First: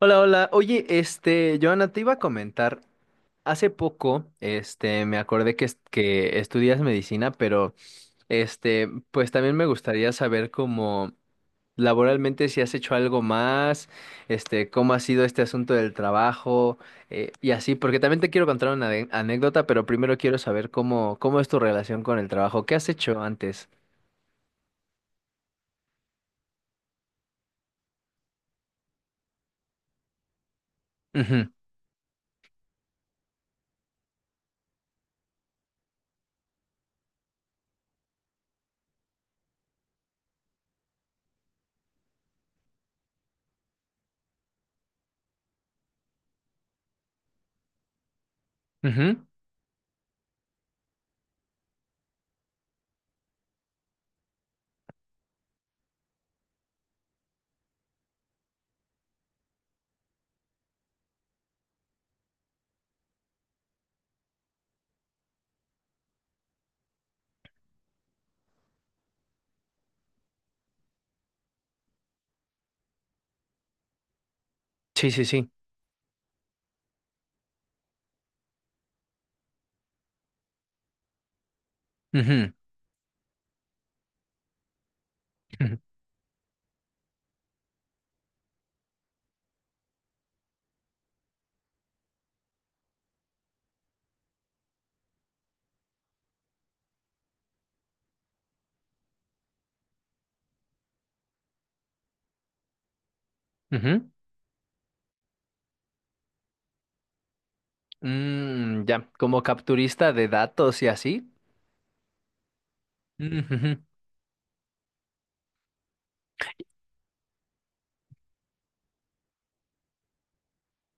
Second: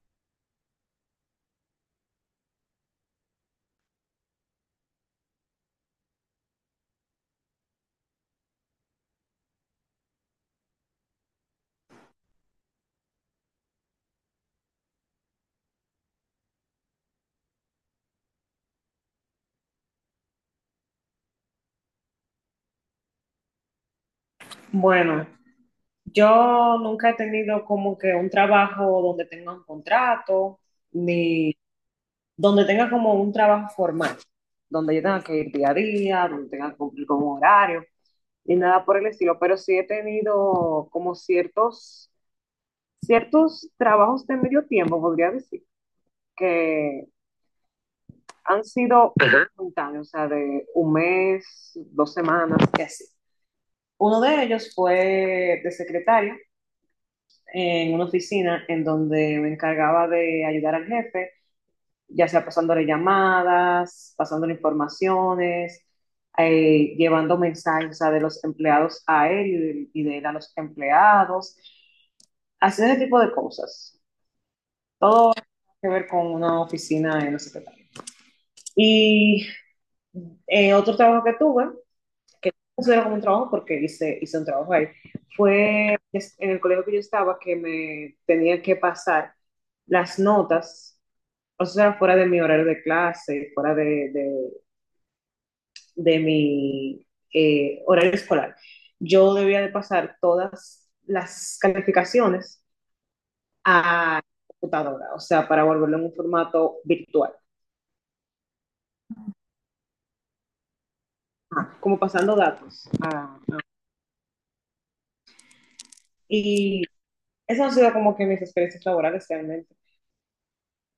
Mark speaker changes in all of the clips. Speaker 1: Hola, hola. Oye, Joana, te iba a comentar, hace poco, me acordé que estudias medicina, pero, pues también me gustaría saber cómo laboralmente si has hecho algo más, cómo ha sido este asunto del trabajo, y así, porque también te quiero contar una anécdota, pero primero quiero saber cómo es tu relación con el trabajo. ¿Qué has hecho antes?
Speaker 2: Bueno, yo nunca he tenido como que un trabajo donde tenga un contrato, ni donde tenga como un trabajo formal, donde yo tenga que ir día a día, donde tenga que cumplir con un horario, ni nada por el estilo, pero sí he tenido como ciertos trabajos de medio tiempo, podría decir, que han
Speaker 1: Ujú, ujú.
Speaker 2: sido, ajá, espontáneos, o sea, de un mes, 2 semanas, y así. Uno de ellos fue de secretaria en una oficina en donde me encargaba de ayudar al jefe, ya sea pasándole llamadas, pasándole informaciones, llevando mensajes, o sea, de los empleados a él y de él a los empleados, haciendo ese tipo de cosas.
Speaker 1: Sí, sí,
Speaker 2: Todo
Speaker 1: sí.
Speaker 2: que ver con una oficina en la secretaría. Y otro trabajo que tuve, que
Speaker 1: Ujú,
Speaker 2: no considero como un trabajo porque hice un trabajo ahí,
Speaker 1: ujú,
Speaker 2: fue en el colegio que yo estaba, que me tenía que pasar las notas, o sea, fuera de mi horario de clase, fuera de mi horario escolar, yo debía de pasar todas las calificaciones
Speaker 1: ujú.
Speaker 2: a computadora, o sea, para volverlo en un formato virtual.
Speaker 1: Mm, ya, como capturista de datos y así.
Speaker 2: Ajá, como pasando datos.
Speaker 1: Ujujú.
Speaker 2: Y esas han sido como que mis experiencias laborales realmente.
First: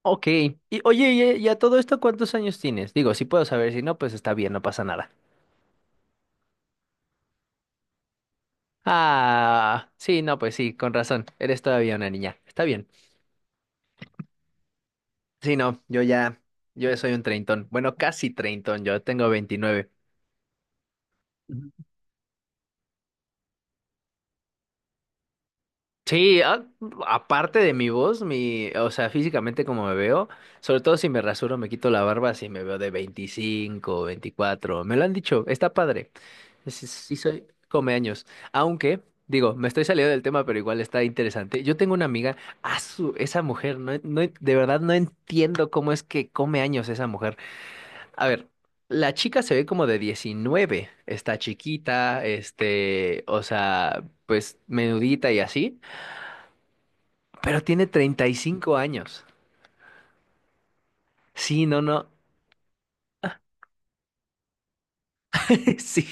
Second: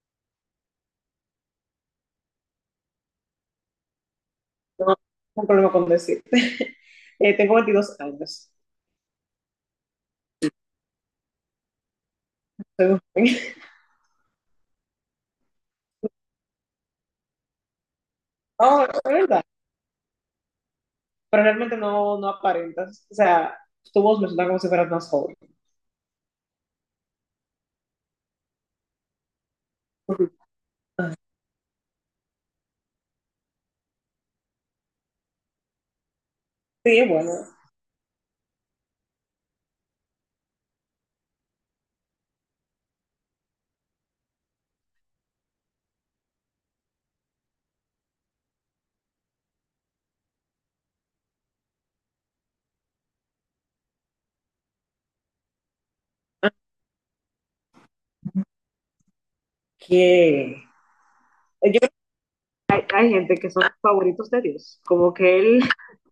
Speaker 1: Ok. Y oye, y a todo esto, ¿cuántos años tienes? Digo, si puedo saber, si no, pues está bien, no pasa
Speaker 2: No
Speaker 1: nada.
Speaker 2: tengo problema con decirte. Tengo 22 años.
Speaker 1: Ah, sí, no, pues sí, con razón. Eres todavía una niña. Está bien.
Speaker 2: Soy un joven.
Speaker 1: Sí, no, yo soy un treintón. Bueno, casi treintón,
Speaker 2: No, es
Speaker 1: yo tengo
Speaker 2: verdad.
Speaker 1: 29.
Speaker 2: Pero
Speaker 1: Ujú.
Speaker 2: realmente no, no aparentas. O sea, tu voz me suena como si fueras más joven.
Speaker 1: Sí, a- Aparte de mi voz, o sea, físicamente como me veo, sobre todo si me rasuro, me quito la barba, si me veo de 25 24 me lo han dicho, está padre. Sí,
Speaker 2: Sí,
Speaker 1: sí
Speaker 2: bueno,
Speaker 1: soy comeaños. Aunque, digo, me estoy saliendo del tema, pero igual está interesante. Yo tengo una amiga, su esa mujer, de verdad no entiendo cómo es que come años esa mujer. A ver, la chica se ve como de 19, está chiquita, o sea, pues menudita y así, pero tiene 35 años.
Speaker 2: que
Speaker 1: Sí, no,
Speaker 2: yo
Speaker 1: no,
Speaker 2: hay, hay gente que son favoritos de Dios. Como que él,
Speaker 1: sí.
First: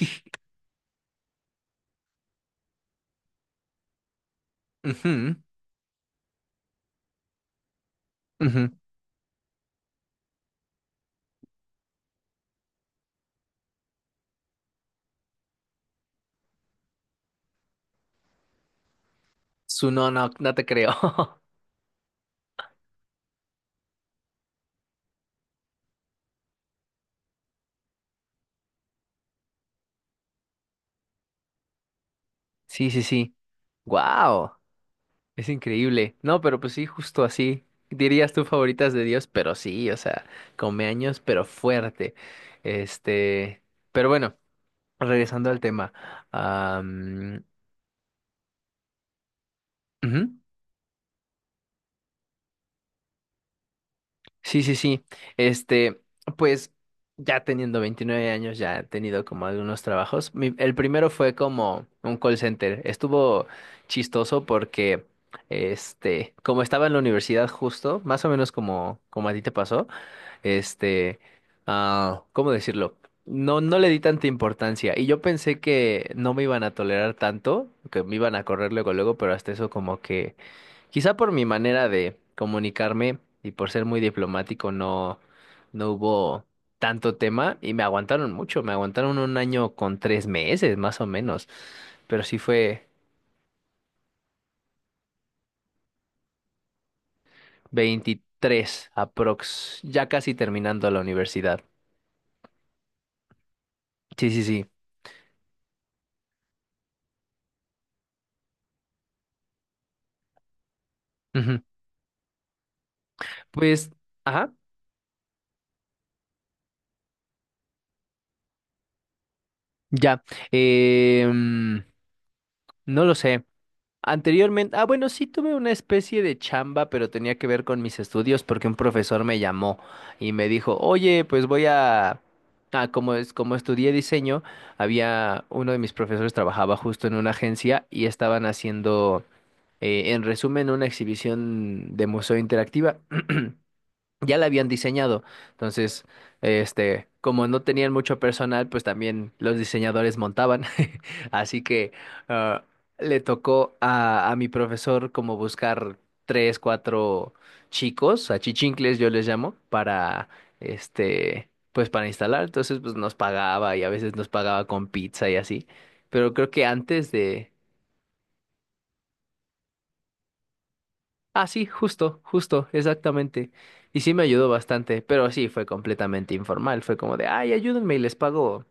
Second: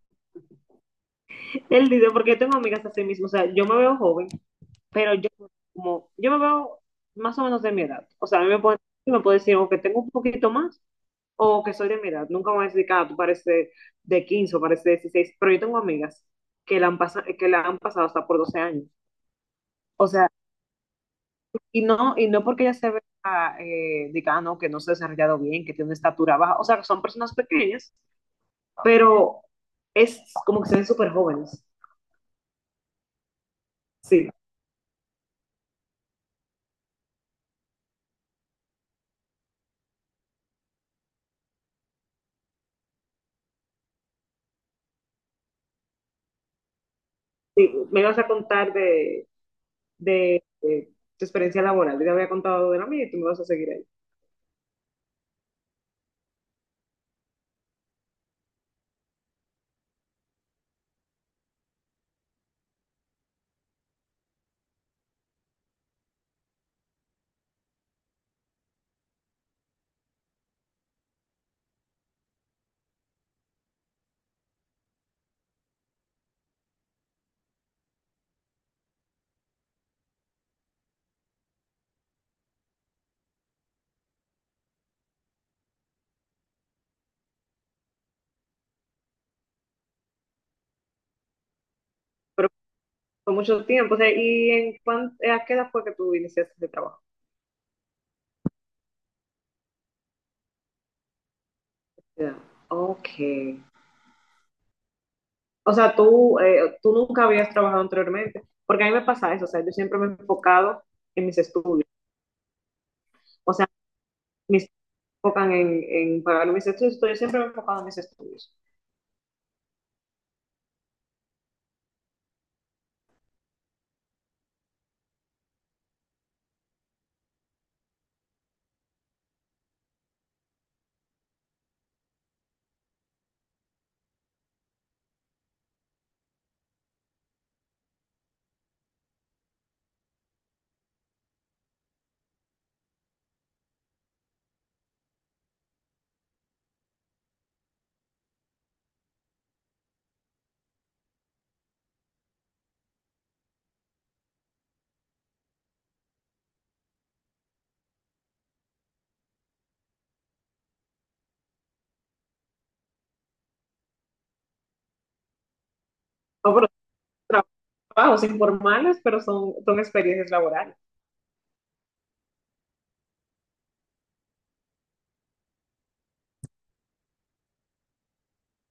Speaker 2: él dice, porque yo tengo amigas así mismo. O sea, yo me veo joven, pero
Speaker 1: Ujú,
Speaker 2: yo me veo más o menos de mi edad. O sea, a mí me
Speaker 1: ujú.
Speaker 2: puede, me puede decir o que tengo un poquito más o que soy de mi edad. Nunca me van a decir, ah, tú pareces de 15 o pareces de 16. Pero yo tengo amigas que la han pasado hasta por 12 años.
Speaker 1: Su
Speaker 2: O
Speaker 1: No,
Speaker 2: sea,
Speaker 1: no, no te creo.
Speaker 2: y no, y no porque ella se vea, diga: "Ah, no, que no se ha desarrollado bien, que tiene una estatura baja". O sea, son personas pequeñas, pero es como que se ven súper jóvenes.
Speaker 1: Sí, sí, sí.
Speaker 2: Sí,
Speaker 1: Wow. Es increíble. No, pero pues sí, justo así. Dirías tú favoritas de Dios, pero sí, o sea, come años, pero fuerte. Este, pero bueno, regresando al tema. am,
Speaker 2: sí. Me vas a contar de,
Speaker 1: ujú,
Speaker 2: de tu experiencia laboral. Yo te había contado de la mía y tú me vas a seguir ahí.
Speaker 1: sí, sí, sí. Este, pues ya teniendo 29 años, ya he tenido como algunos trabajos. El primero fue como un call center. Estuvo chistoso porque, como estaba en la universidad justo, más o menos como a ti te pasó. Este, ¿Cómo decirlo? No, no le di tanta importancia. Y yo pensé que no me iban a tolerar tanto, que me iban a correr luego, luego, pero hasta eso como que, quizá por mi manera de comunicarme y por ser muy diplomático, no, no hubo tanto tema y me aguantaron mucho, me aguantaron un año con tres meses, más o menos, pero sí
Speaker 2: Pero
Speaker 1: fue
Speaker 2: fue mucho tiempo. O sea, ¿y a qué edad fue que tú iniciaste este trabajo?
Speaker 1: 23 aprox, ya casi terminando la universidad.
Speaker 2: Ya. Ok.
Speaker 1: Sí, sí, sí.
Speaker 2: O sea, tú nunca habías trabajado anteriormente. Porque a mí me pasa eso. O sea, yo siempre me he enfocado en mis
Speaker 1: Ujú.
Speaker 2: estudios. O sea,
Speaker 1: Pues... ajá.
Speaker 2: mis enfocan en pagar mis estudios. Yo siempre me he enfocado en mis estudios.
Speaker 1: Ya, eh, mm, no lo sé. Anteriormente, ah, bueno, sí tuve una especie de chamba, pero tenía que ver con mis estudios porque un profesor me llamó y me dijo, oye, pues voy a... Ah, como estudié diseño, había uno de mis profesores trabajaba justo en una agencia y estaban haciendo, en resumen, una exhibición de museo interactiva. Ya la habían diseñado. Entonces, como no tenían mucho personal, pues también los diseñadores montaban. Así que ah, le tocó a mi profesor como buscar tres, cuatro chicos, achichincles yo les llamo, para pues para instalar. Entonces, pues nos pagaba y a veces nos pagaba con pizza y así. Pero creo
Speaker 2: No,
Speaker 1: que
Speaker 2: pero
Speaker 1: antes
Speaker 2: son
Speaker 1: de...
Speaker 2: trabajos informales, pero son experiencias laborales.
Speaker 1: Ah, sí, justo, justo, exactamente. Y sí me ayudó bastante, pero sí fue completamente informal. Fue como de, ay, ayúdenme y les pago,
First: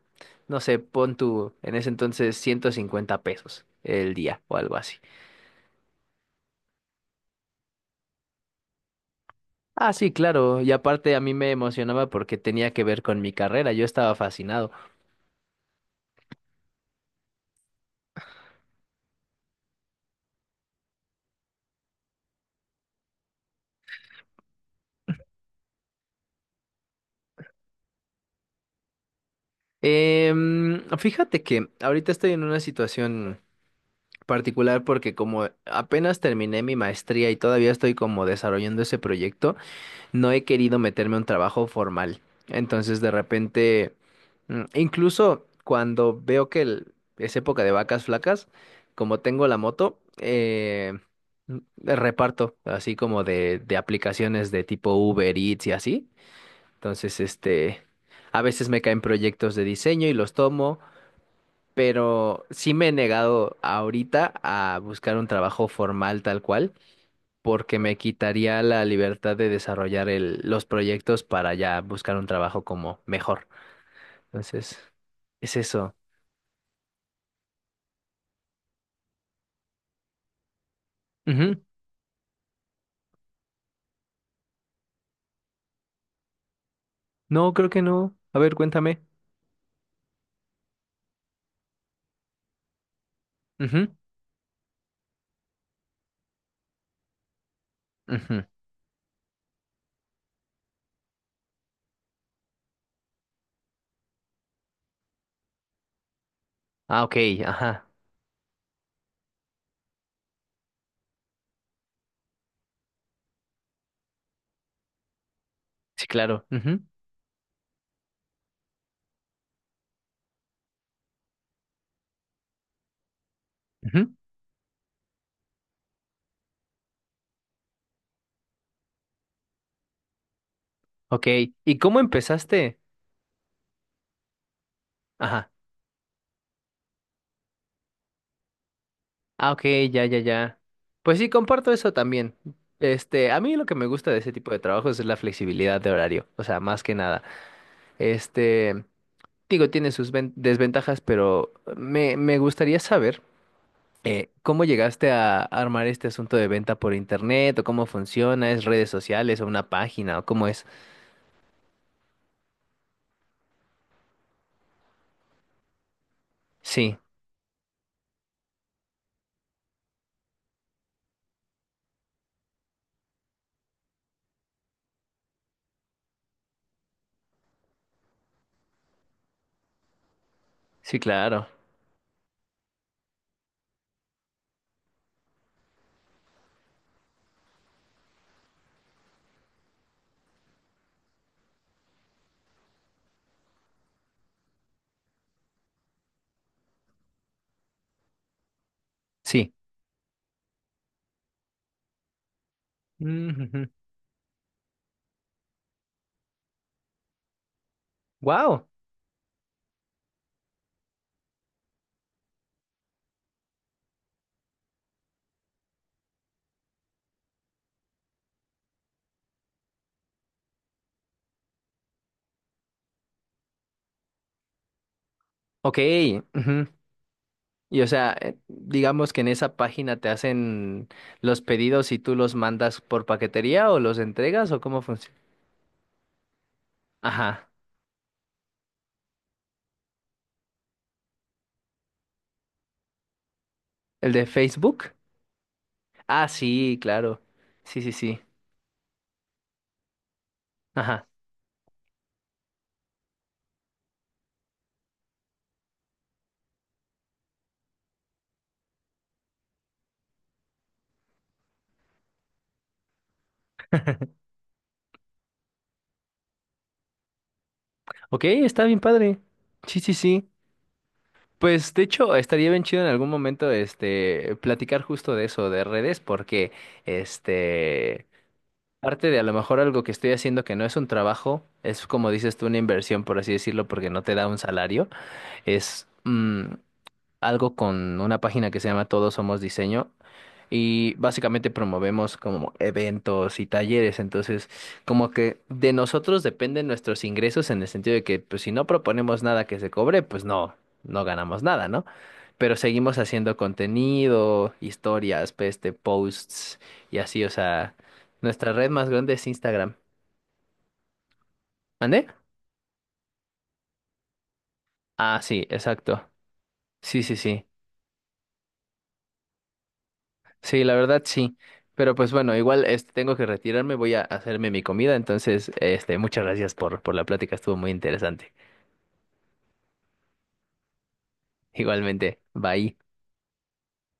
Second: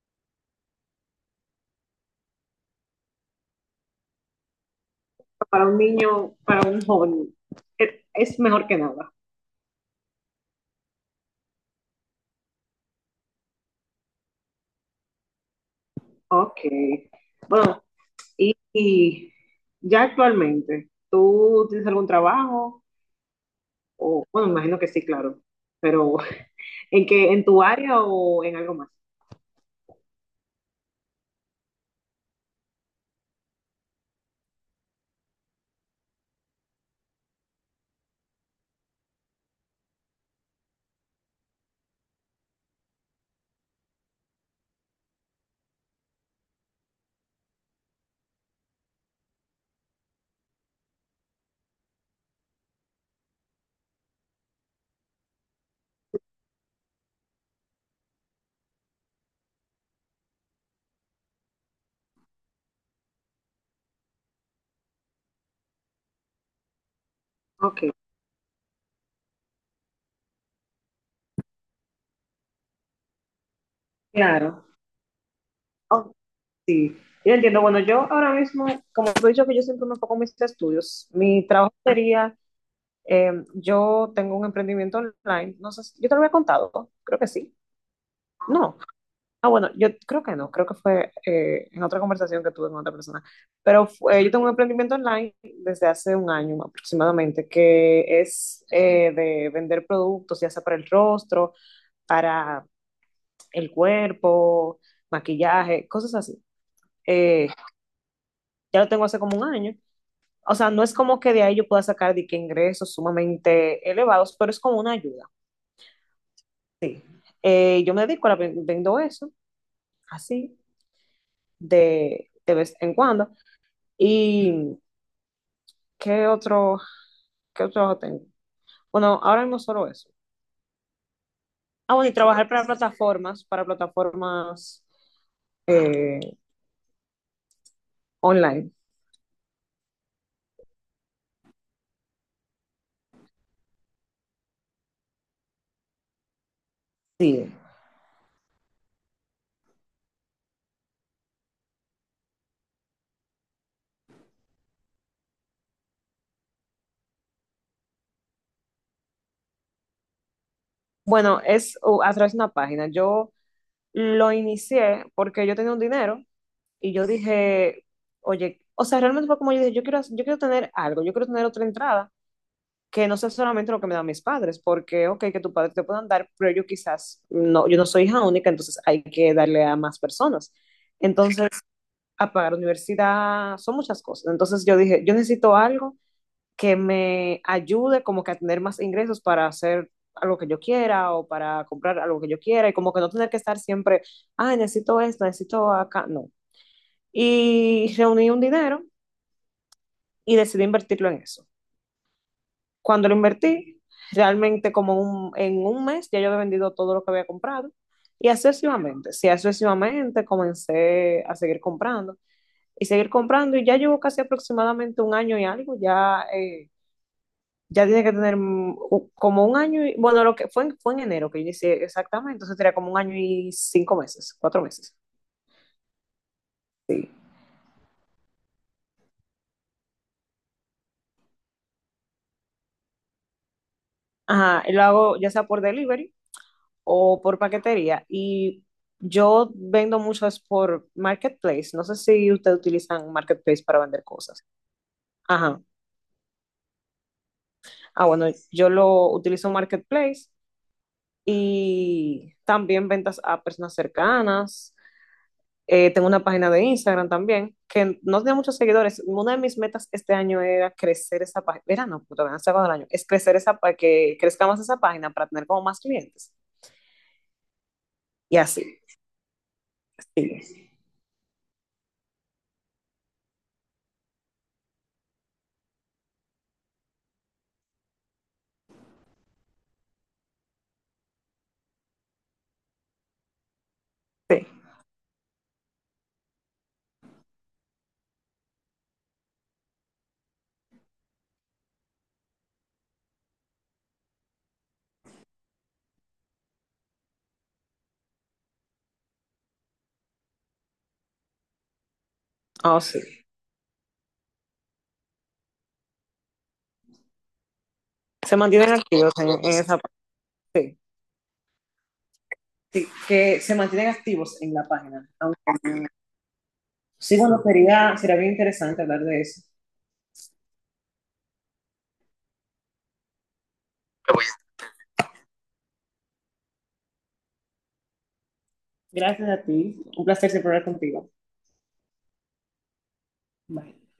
Speaker 1: no sé, pon tu, en ese entonces, 150 pesos el día o algo así.
Speaker 2: Para un niño, para un joven, es mejor que nada.
Speaker 1: Ah, sí, claro. Y aparte a mí me emocionaba porque tenía que ver con mi carrera. Yo estaba fascinado.
Speaker 2: Ok. Bueno, y ya actualmente, ¿tú tienes algún trabajo? O, bueno, me imagino que sí, claro. Pero en tu área o en algo más?
Speaker 1: Fíjate que ahorita estoy en una situación particular porque como apenas terminé mi maestría y todavía estoy como desarrollando ese proyecto. No he querido meterme a un trabajo formal. Entonces, de repente, incluso cuando veo que es época de vacas flacas, como tengo la moto, reparto, así como de aplicaciones de tipo Uber Eats y así. Entonces, a veces me caen proyectos de diseño y los tomo, pero sí me he negado ahorita a buscar un trabajo formal tal cual porque
Speaker 2: Ok,
Speaker 1: me quitaría la libertad de desarrollar los proyectos para ya buscar un trabajo como mejor.
Speaker 2: claro.
Speaker 1: Entonces, es eso.
Speaker 2: Sí, yo entiendo. Bueno, yo ahora mismo, como te he dicho, que yo siempre me enfoco en mis estudios, mi
Speaker 1: Ujú.
Speaker 2: trabajo sería, yo tengo un emprendimiento online, no sé, yo te lo había contado, creo que
Speaker 1: No,
Speaker 2: sí.
Speaker 1: creo que no. A ver,
Speaker 2: No,
Speaker 1: cuéntame.
Speaker 2: ah, bueno, yo creo que no, creo que fue, en otra conversación que tuve con otra persona, pero
Speaker 1: Ujú,
Speaker 2: yo tengo un emprendimiento online desde hace un año aproximadamente, que
Speaker 1: ujú.
Speaker 2: es, de vender productos, ya sea para el rostro, para el cuerpo, maquillaje, cosas así.
Speaker 1: Ah, ok,
Speaker 2: Eh,
Speaker 1: ajá.
Speaker 2: ya lo tengo hace como un año. O sea, no es como que de ahí yo pueda sacar de que ingresos sumamente elevados, pero es como una ayuda.
Speaker 1: Sí, claro. Ujú,
Speaker 2: Sí. Yo me dedico a la, vendo eso, así, de vez en cuando.
Speaker 1: ujú.
Speaker 2: ¿Y qué otro, qué otro trabajo tengo? Bueno, ahora mismo solo eso.
Speaker 1: Ok, ¿y
Speaker 2: Ah,
Speaker 1: cómo
Speaker 2: bueno, y trabajar para
Speaker 1: empezaste?
Speaker 2: plataformas
Speaker 1: Ajá.
Speaker 2: eh, online.
Speaker 1: Ah, ok, ya, ya, ya. Pues sí, comparto eso también. A mí lo que me gusta de ese tipo de trabajos es la flexibilidad de horario, o sea, más que nada.
Speaker 2: Sí.
Speaker 1: Este, Digo, tiene sus desventajas, me gustaría saber cómo llegaste a armar este asunto de venta por internet o cómo funciona, es redes sociales o una página o cómo es.
Speaker 2: Bueno, es, a través de una página. Yo lo inicié porque yo tenía un dinero. Y
Speaker 1: Sí,
Speaker 2: yo dije, oye, o sea, realmente fue como yo dije, yo quiero, tener algo, yo quiero tener otra entrada que no sea solamente lo que me dan mis padres, porque, ok, que tus padres te puedan dar, pero yo quizás, no, yo no soy hija única, entonces hay que darle a más personas.
Speaker 1: sí, claro.
Speaker 2: Entonces, a pagar universidad, son muchas cosas. Entonces yo dije, yo necesito algo que me ayude como que a tener más ingresos para hacer algo que yo quiera o para comprar algo que yo quiera y como que no tener que estar siempre, ah, necesito esto, necesito acá. No, y reuní un dinero
Speaker 1: Sí.
Speaker 2: y decidí invertirlo en eso. Cuando lo invertí, realmente como en un mes ya yo había vendido todo lo que había comprado y
Speaker 1: Wow.
Speaker 2: sucesivamente, sí, sucesivamente comencé a seguir comprando y seguir comprando, y ya llevo casi aproximadamente un año y algo, ya, ya tiene que tener, como un año, y, bueno, lo que fue en enero que yo hice exactamente, entonces tenía como un año y 5 meses, 4 meses,
Speaker 1: Ok. Ujú.
Speaker 2: sí.
Speaker 1: Y o sea, digamos que en esa página te hacen los pedidos y tú los mandas por paquetería o los entregas o
Speaker 2: Ajá, y
Speaker 1: cómo
Speaker 2: lo
Speaker 1: funciona.
Speaker 2: hago ya sea por delivery o por
Speaker 1: Ajá.
Speaker 2: paquetería. Y yo vendo muchas por Marketplace. No sé si ustedes utilizan Marketplace para vender
Speaker 1: ¿El de
Speaker 2: cosas.
Speaker 1: Facebook?
Speaker 2: Ajá.
Speaker 1: Ah, sí, claro. Sí, sí,
Speaker 2: Ah,
Speaker 1: sí.
Speaker 2: bueno, yo lo utilizo Marketplace
Speaker 1: Ajá.
Speaker 2: y también ventas a personas cercanas. Tengo una página de Instagram también, que no tenía muchos seguidores. Una de mis metas este año era crecer esa página. Era, no, puta, todavía no se acaba el año. Es crecer esa para que crezca más esa página para tener como más clientes.
Speaker 1: Ok,
Speaker 2: Y
Speaker 1: está bien
Speaker 2: así,
Speaker 1: padre. Sí, sí, sí.
Speaker 2: sí,
Speaker 1: Pues de hecho, estaría bien chido en algún momento platicar justo de eso, de redes, porque este parte de a lo mejor algo que estoy haciendo que no es un trabajo, es como dices tú, una inversión, por así decirlo, porque no te da un
Speaker 2: sí.
Speaker 1: salario, es algo con una página que se llama Todos Somos Diseño. Y básicamente promovemos como eventos y talleres, entonces como que de nosotros dependen nuestros ingresos en el sentido de que pues si no proponemos nada que se cobre, pues no, no ganamos nada, ¿no? Pero
Speaker 2: Oh,
Speaker 1: seguimos
Speaker 2: sí.
Speaker 1: haciendo contenido, historias, pues, posts y así, o sea,
Speaker 2: Se
Speaker 1: nuestra red
Speaker 2: mantienen
Speaker 1: más
Speaker 2: activos
Speaker 1: grande es
Speaker 2: en
Speaker 1: Instagram.
Speaker 2: esa. Sí,
Speaker 1: ¿Mande?
Speaker 2: sí, que se mantienen activos en la página.
Speaker 1: Ah,
Speaker 2: Aunque,
Speaker 1: sí, exacto. Sí, sí,
Speaker 2: sí, bueno,
Speaker 1: sí.
Speaker 2: sería bien interesante hablar de eso.
Speaker 1: Sí, la verdad sí. Pero pues bueno, igual tengo que retirarme, voy a hacerme mi comida, entonces muchas gracias por la plática, estuvo muy interesante.
Speaker 2: Gracias a ti. Un placer siempre hablar contigo.
Speaker 1: Igualmente, bye.
Speaker 2: Bye.